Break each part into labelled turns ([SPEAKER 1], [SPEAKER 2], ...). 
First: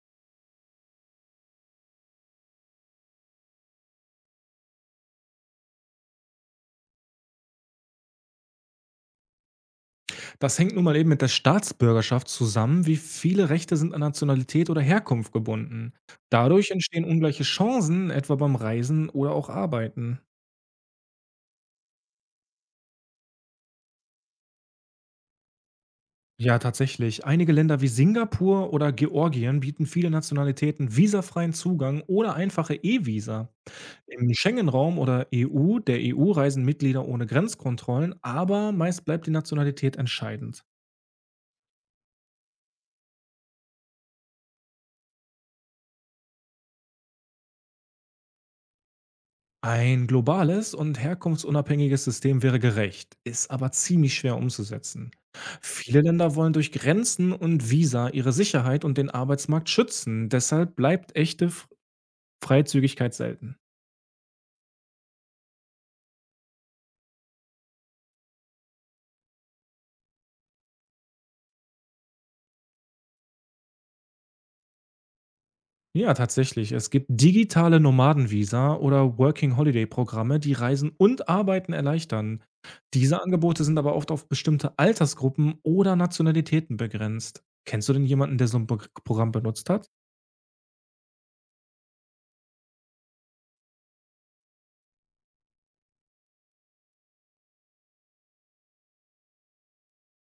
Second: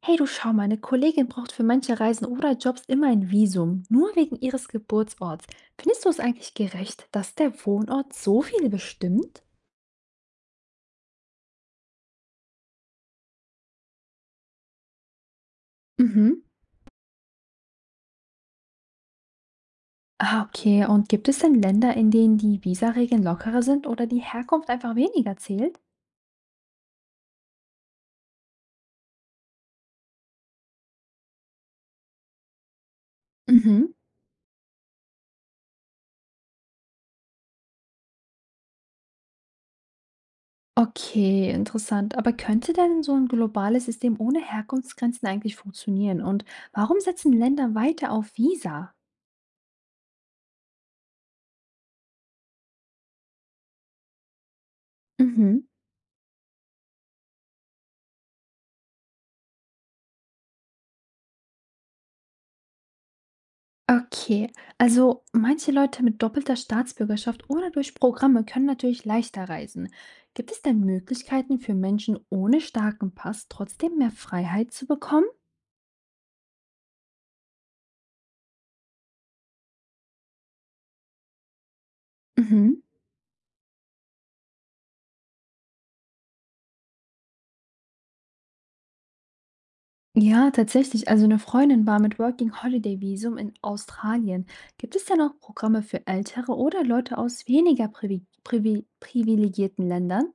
[SPEAKER 1] Hey, du schau mal, eine Kollegin braucht für manche Reisen oder Jobs immer ein Visum, nur wegen ihres Geburtsorts. Findest du es eigentlich gerecht, dass der Wohnort so viel bestimmt?
[SPEAKER 2] Das hängt nun mal eben mit der Staatsbürgerschaft zusammen, wie viele Rechte sind an Nationalität oder Herkunft gebunden.
[SPEAKER 1] Mhm.
[SPEAKER 2] Dadurch entstehen ungleiche Chancen, etwa beim Reisen oder auch Arbeiten.
[SPEAKER 1] Ah, okay. Und gibt es denn Länder, in denen die Visaregeln lockerer sind oder die Herkunft einfach weniger zählt?
[SPEAKER 2] Ja, tatsächlich. Einige Länder wie Singapur oder Georgien bieten viele Nationalitäten visafreien Zugang oder einfache E-Visa.
[SPEAKER 1] Mhm.
[SPEAKER 2] Im Schengen-Raum oder der EU reisen Mitglieder ohne Grenzkontrollen, aber meist bleibt die Nationalität entscheidend.
[SPEAKER 1] Okay, interessant. Aber könnte denn so ein globales System ohne Herkunftsgrenzen eigentlich funktionieren? Und warum setzen Länder weiter auf Visa?
[SPEAKER 2] Ein globales und herkunftsunabhängiges System wäre gerecht, ist aber ziemlich schwer umzusetzen.
[SPEAKER 1] Mhm.
[SPEAKER 2] Viele Länder wollen durch Grenzen und Visa ihre Sicherheit und den Arbeitsmarkt schützen. Deshalb bleibt echte Freizügigkeit selten.
[SPEAKER 1] Okay, also manche Leute mit doppelter Staatsbürgerschaft oder durch Programme können natürlich leichter reisen. Gibt es denn Möglichkeiten für Menschen ohne starken Pass trotzdem mehr Freiheit zu bekommen?
[SPEAKER 2] Ja, tatsächlich. Es gibt digitale Nomadenvisa oder Working Holiday Programme, die Reisen und Arbeiten erleichtern.
[SPEAKER 1] Mhm.
[SPEAKER 2] Diese Angebote sind aber oft auf bestimmte Altersgruppen oder Nationalitäten begrenzt. Kennst du denn jemanden, der so ein Programm benutzt hat?
[SPEAKER 1] Ja, tatsächlich. Also eine Freundin war mit Working Holiday Visum in Australien. Gibt es denn auch Programme für Ältere oder Leute aus weniger privilegierten Ländern?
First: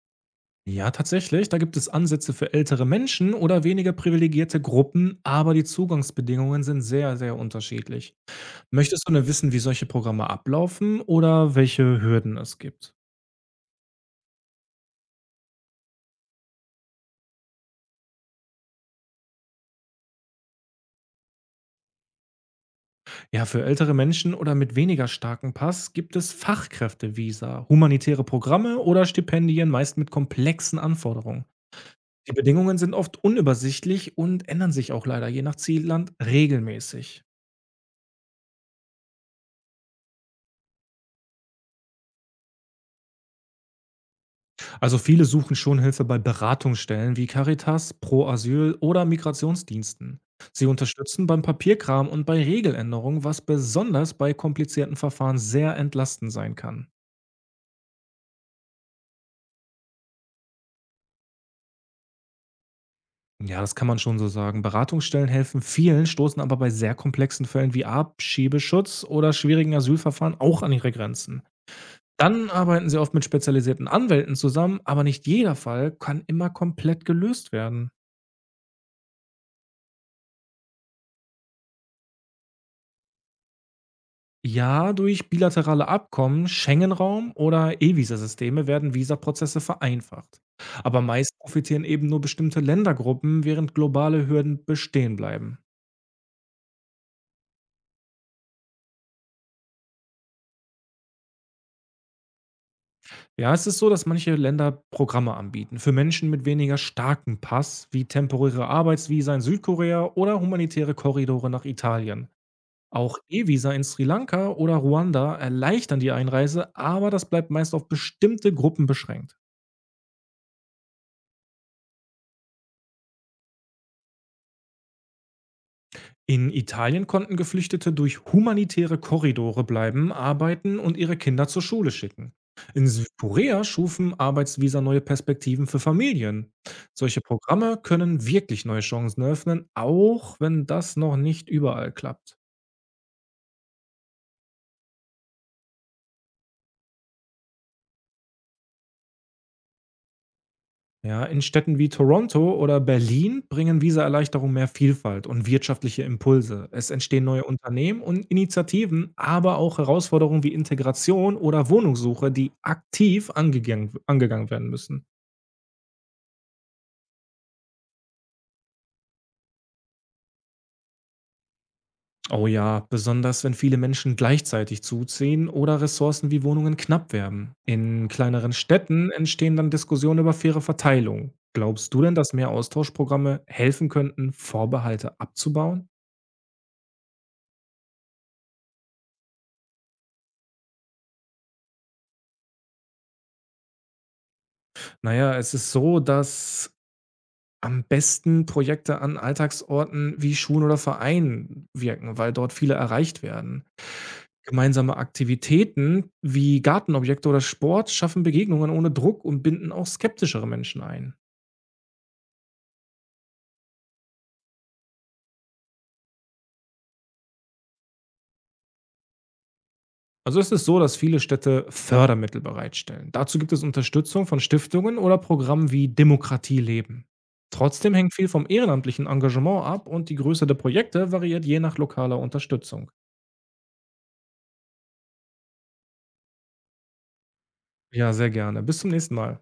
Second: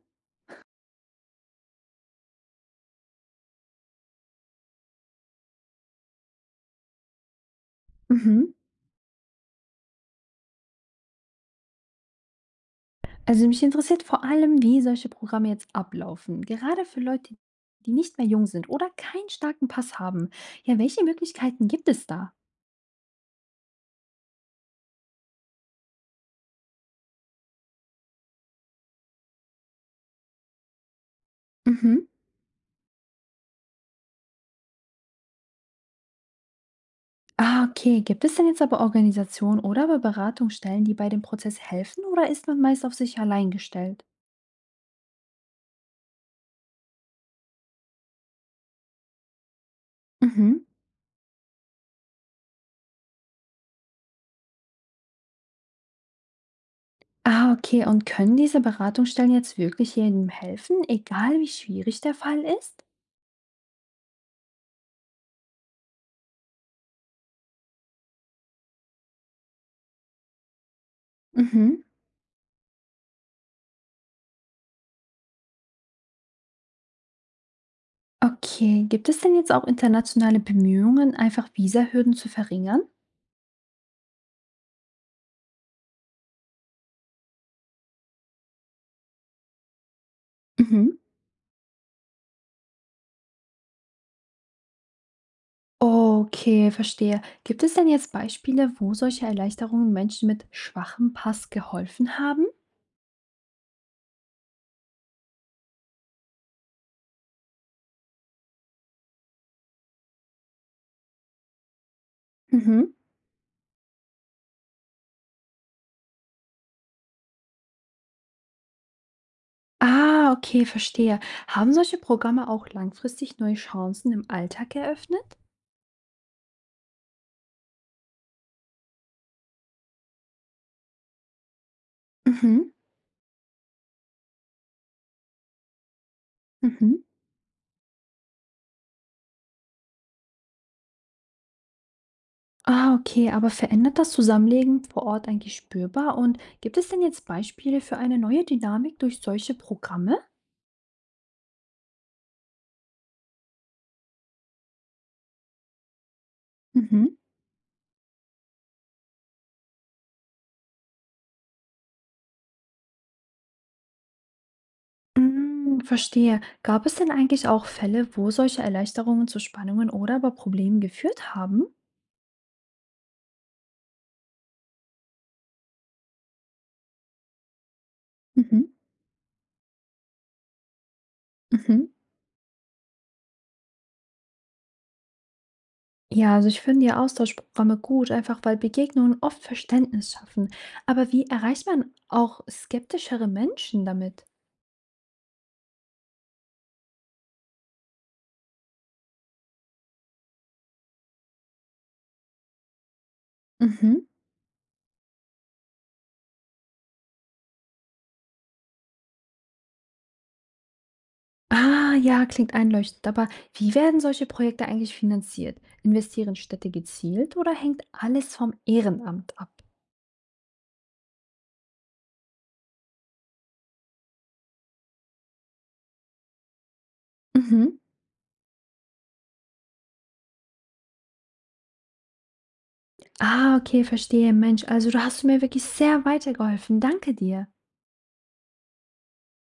[SPEAKER 2] Ja, tatsächlich. Da gibt es Ansätze für ältere Menschen oder weniger privilegierte Gruppen, aber die Zugangsbedingungen sind sehr, sehr unterschiedlich.
[SPEAKER 1] Mhm.
[SPEAKER 2] Möchtest du denn wissen, wie solche Programme ablaufen oder welche Hürden es gibt?
[SPEAKER 1] Also mich interessiert vor allem, wie solche Programme jetzt ablaufen. Gerade für Leute, die nicht mehr jung sind oder keinen starken Pass haben. Ja, welche Möglichkeiten gibt es da?
[SPEAKER 2] Ja, für ältere Menschen oder mit weniger starken Pass gibt es Fachkräftevisa, humanitäre Programme oder Stipendien, meist mit komplexen Anforderungen.
[SPEAKER 1] Mhm.
[SPEAKER 2] Die Bedingungen sind oft unübersichtlich und ändern sich auch leider je nach Zielland regelmäßig.
[SPEAKER 1] Ah, okay. Gibt es denn jetzt aber Organisationen oder aber Beratungsstellen, die bei dem Prozess helfen oder ist man meist auf sich allein gestellt?
[SPEAKER 2] Also viele suchen schon Hilfe bei Beratungsstellen wie Caritas, Pro Asyl oder Migrationsdiensten.
[SPEAKER 1] Mhm.
[SPEAKER 2] Sie unterstützen beim Papierkram und bei Regeländerungen, was besonders bei komplizierten Verfahren sehr entlastend sein kann.
[SPEAKER 1] Ah, okay. Und können diese Beratungsstellen jetzt wirklich jedem helfen, egal wie schwierig der Fall ist?
[SPEAKER 2] Ja, das kann man schon so sagen. Beratungsstellen helfen vielen, stoßen aber bei sehr komplexen Fällen wie Abschiebeschutz oder schwierigen Asylverfahren auch an ihre Grenzen.
[SPEAKER 1] Mhm.
[SPEAKER 2] Dann arbeiten sie oft mit spezialisierten Anwälten zusammen, aber nicht jeder Fall kann immer komplett gelöst werden.
[SPEAKER 1] Okay. Gibt es denn jetzt auch internationale Bemühungen, einfach Visahürden zu verringern?
[SPEAKER 2] Ja, durch bilaterale Abkommen, Schengen-Raum oder E-Visa-Systeme werden Visaprozesse vereinfacht.
[SPEAKER 1] Mhm.
[SPEAKER 2] Aber meist profitieren eben nur bestimmte Ländergruppen, während globale Hürden bestehen bleiben.
[SPEAKER 1] Okay, verstehe. Gibt es denn jetzt Beispiele, wo solche Erleichterungen Menschen mit schwachem Pass geholfen haben?
[SPEAKER 2] Ja, es ist so, dass manche Länder Programme anbieten für Menschen mit weniger starken Pass, wie temporäre Arbeitsvisa in Südkorea oder humanitäre Korridore nach Italien.
[SPEAKER 1] Mhm.
[SPEAKER 2] Auch E-Visa in Sri Lanka oder Ruanda erleichtern die Einreise, aber das bleibt meist auf bestimmte Gruppen beschränkt.
[SPEAKER 1] Ah, okay, verstehe. Haben solche Programme auch langfristig neue Chancen im Alltag eröffnet?
[SPEAKER 2] In Italien konnten Geflüchtete durch humanitäre Korridore bleiben, arbeiten und ihre Kinder zur Schule schicken.
[SPEAKER 1] Mhm.
[SPEAKER 2] In Südkorea schufen Arbeitsvisa neue Perspektiven für Familien.
[SPEAKER 1] Mhm.
[SPEAKER 2] Solche Programme können wirklich neue Chancen eröffnen, auch wenn das noch nicht überall klappt.
[SPEAKER 1] Ah, okay, aber verändert das Zusammenleben vor Ort eigentlich spürbar? Und gibt es denn jetzt Beispiele für eine neue Dynamik durch solche Programme?
[SPEAKER 2] Ja, in Städten wie Toronto oder Berlin bringen Visaerleichterungen mehr Vielfalt und wirtschaftliche Impulse. Es
[SPEAKER 1] Mhm.
[SPEAKER 2] entstehen neue Unternehmen und Initiativen, aber auch Herausforderungen wie Integration oder Wohnungssuche, die aktiv angegangen werden müssen.
[SPEAKER 1] Mm, verstehe. Gab es denn eigentlich auch Fälle, wo solche Erleichterungen zu Spannungen oder aber Problemen geführt haben?
[SPEAKER 2] Oh ja, besonders wenn viele Menschen gleichzeitig zuziehen oder Ressourcen wie Wohnungen knapp werden. In kleineren
[SPEAKER 1] Mhm,
[SPEAKER 2] Städten entstehen dann Diskussionen über faire Verteilung.
[SPEAKER 1] mhm.
[SPEAKER 2] Glaubst du denn, dass mehr Austauschprogramme helfen könnten, Vorbehalte abzubauen?
[SPEAKER 1] Ja, also ich finde ja Austauschprogramme gut, einfach weil Begegnungen oft Verständnis schaffen. Aber wie erreicht man auch skeptischere Menschen damit?
[SPEAKER 2] Naja, es ist so, dass am besten Projekte an Alltagsorten wie Schulen oder Vereinen wirken, weil dort viele erreicht werden.
[SPEAKER 1] Mhm.
[SPEAKER 2] Gemeinsame Aktivitäten wie Gartenobjekte oder Sport schaffen Begegnungen ohne Druck und binden auch skeptischere Menschen ein.
[SPEAKER 1] Ah, ja, klingt einleuchtend. Aber wie werden solche Projekte eigentlich finanziert? Investieren Städte gezielt oder hängt alles vom Ehrenamt ab?
[SPEAKER 2] Also es ist so, dass viele Städte Fördermittel bereitstellen. Dazu gibt es Unterstützung von Stiftungen oder Programmen wie Demokratie leben.
[SPEAKER 1] Mhm.
[SPEAKER 2] Trotzdem hängt viel vom ehrenamtlichen Engagement ab und die Größe der Projekte variiert je nach lokaler Unterstützung.
[SPEAKER 1] Ah, okay, verstehe, Mensch. Also, du hast mir wirklich sehr weitergeholfen. Danke dir.
[SPEAKER 2] Ja, sehr gerne. Bis zum nächsten Mal.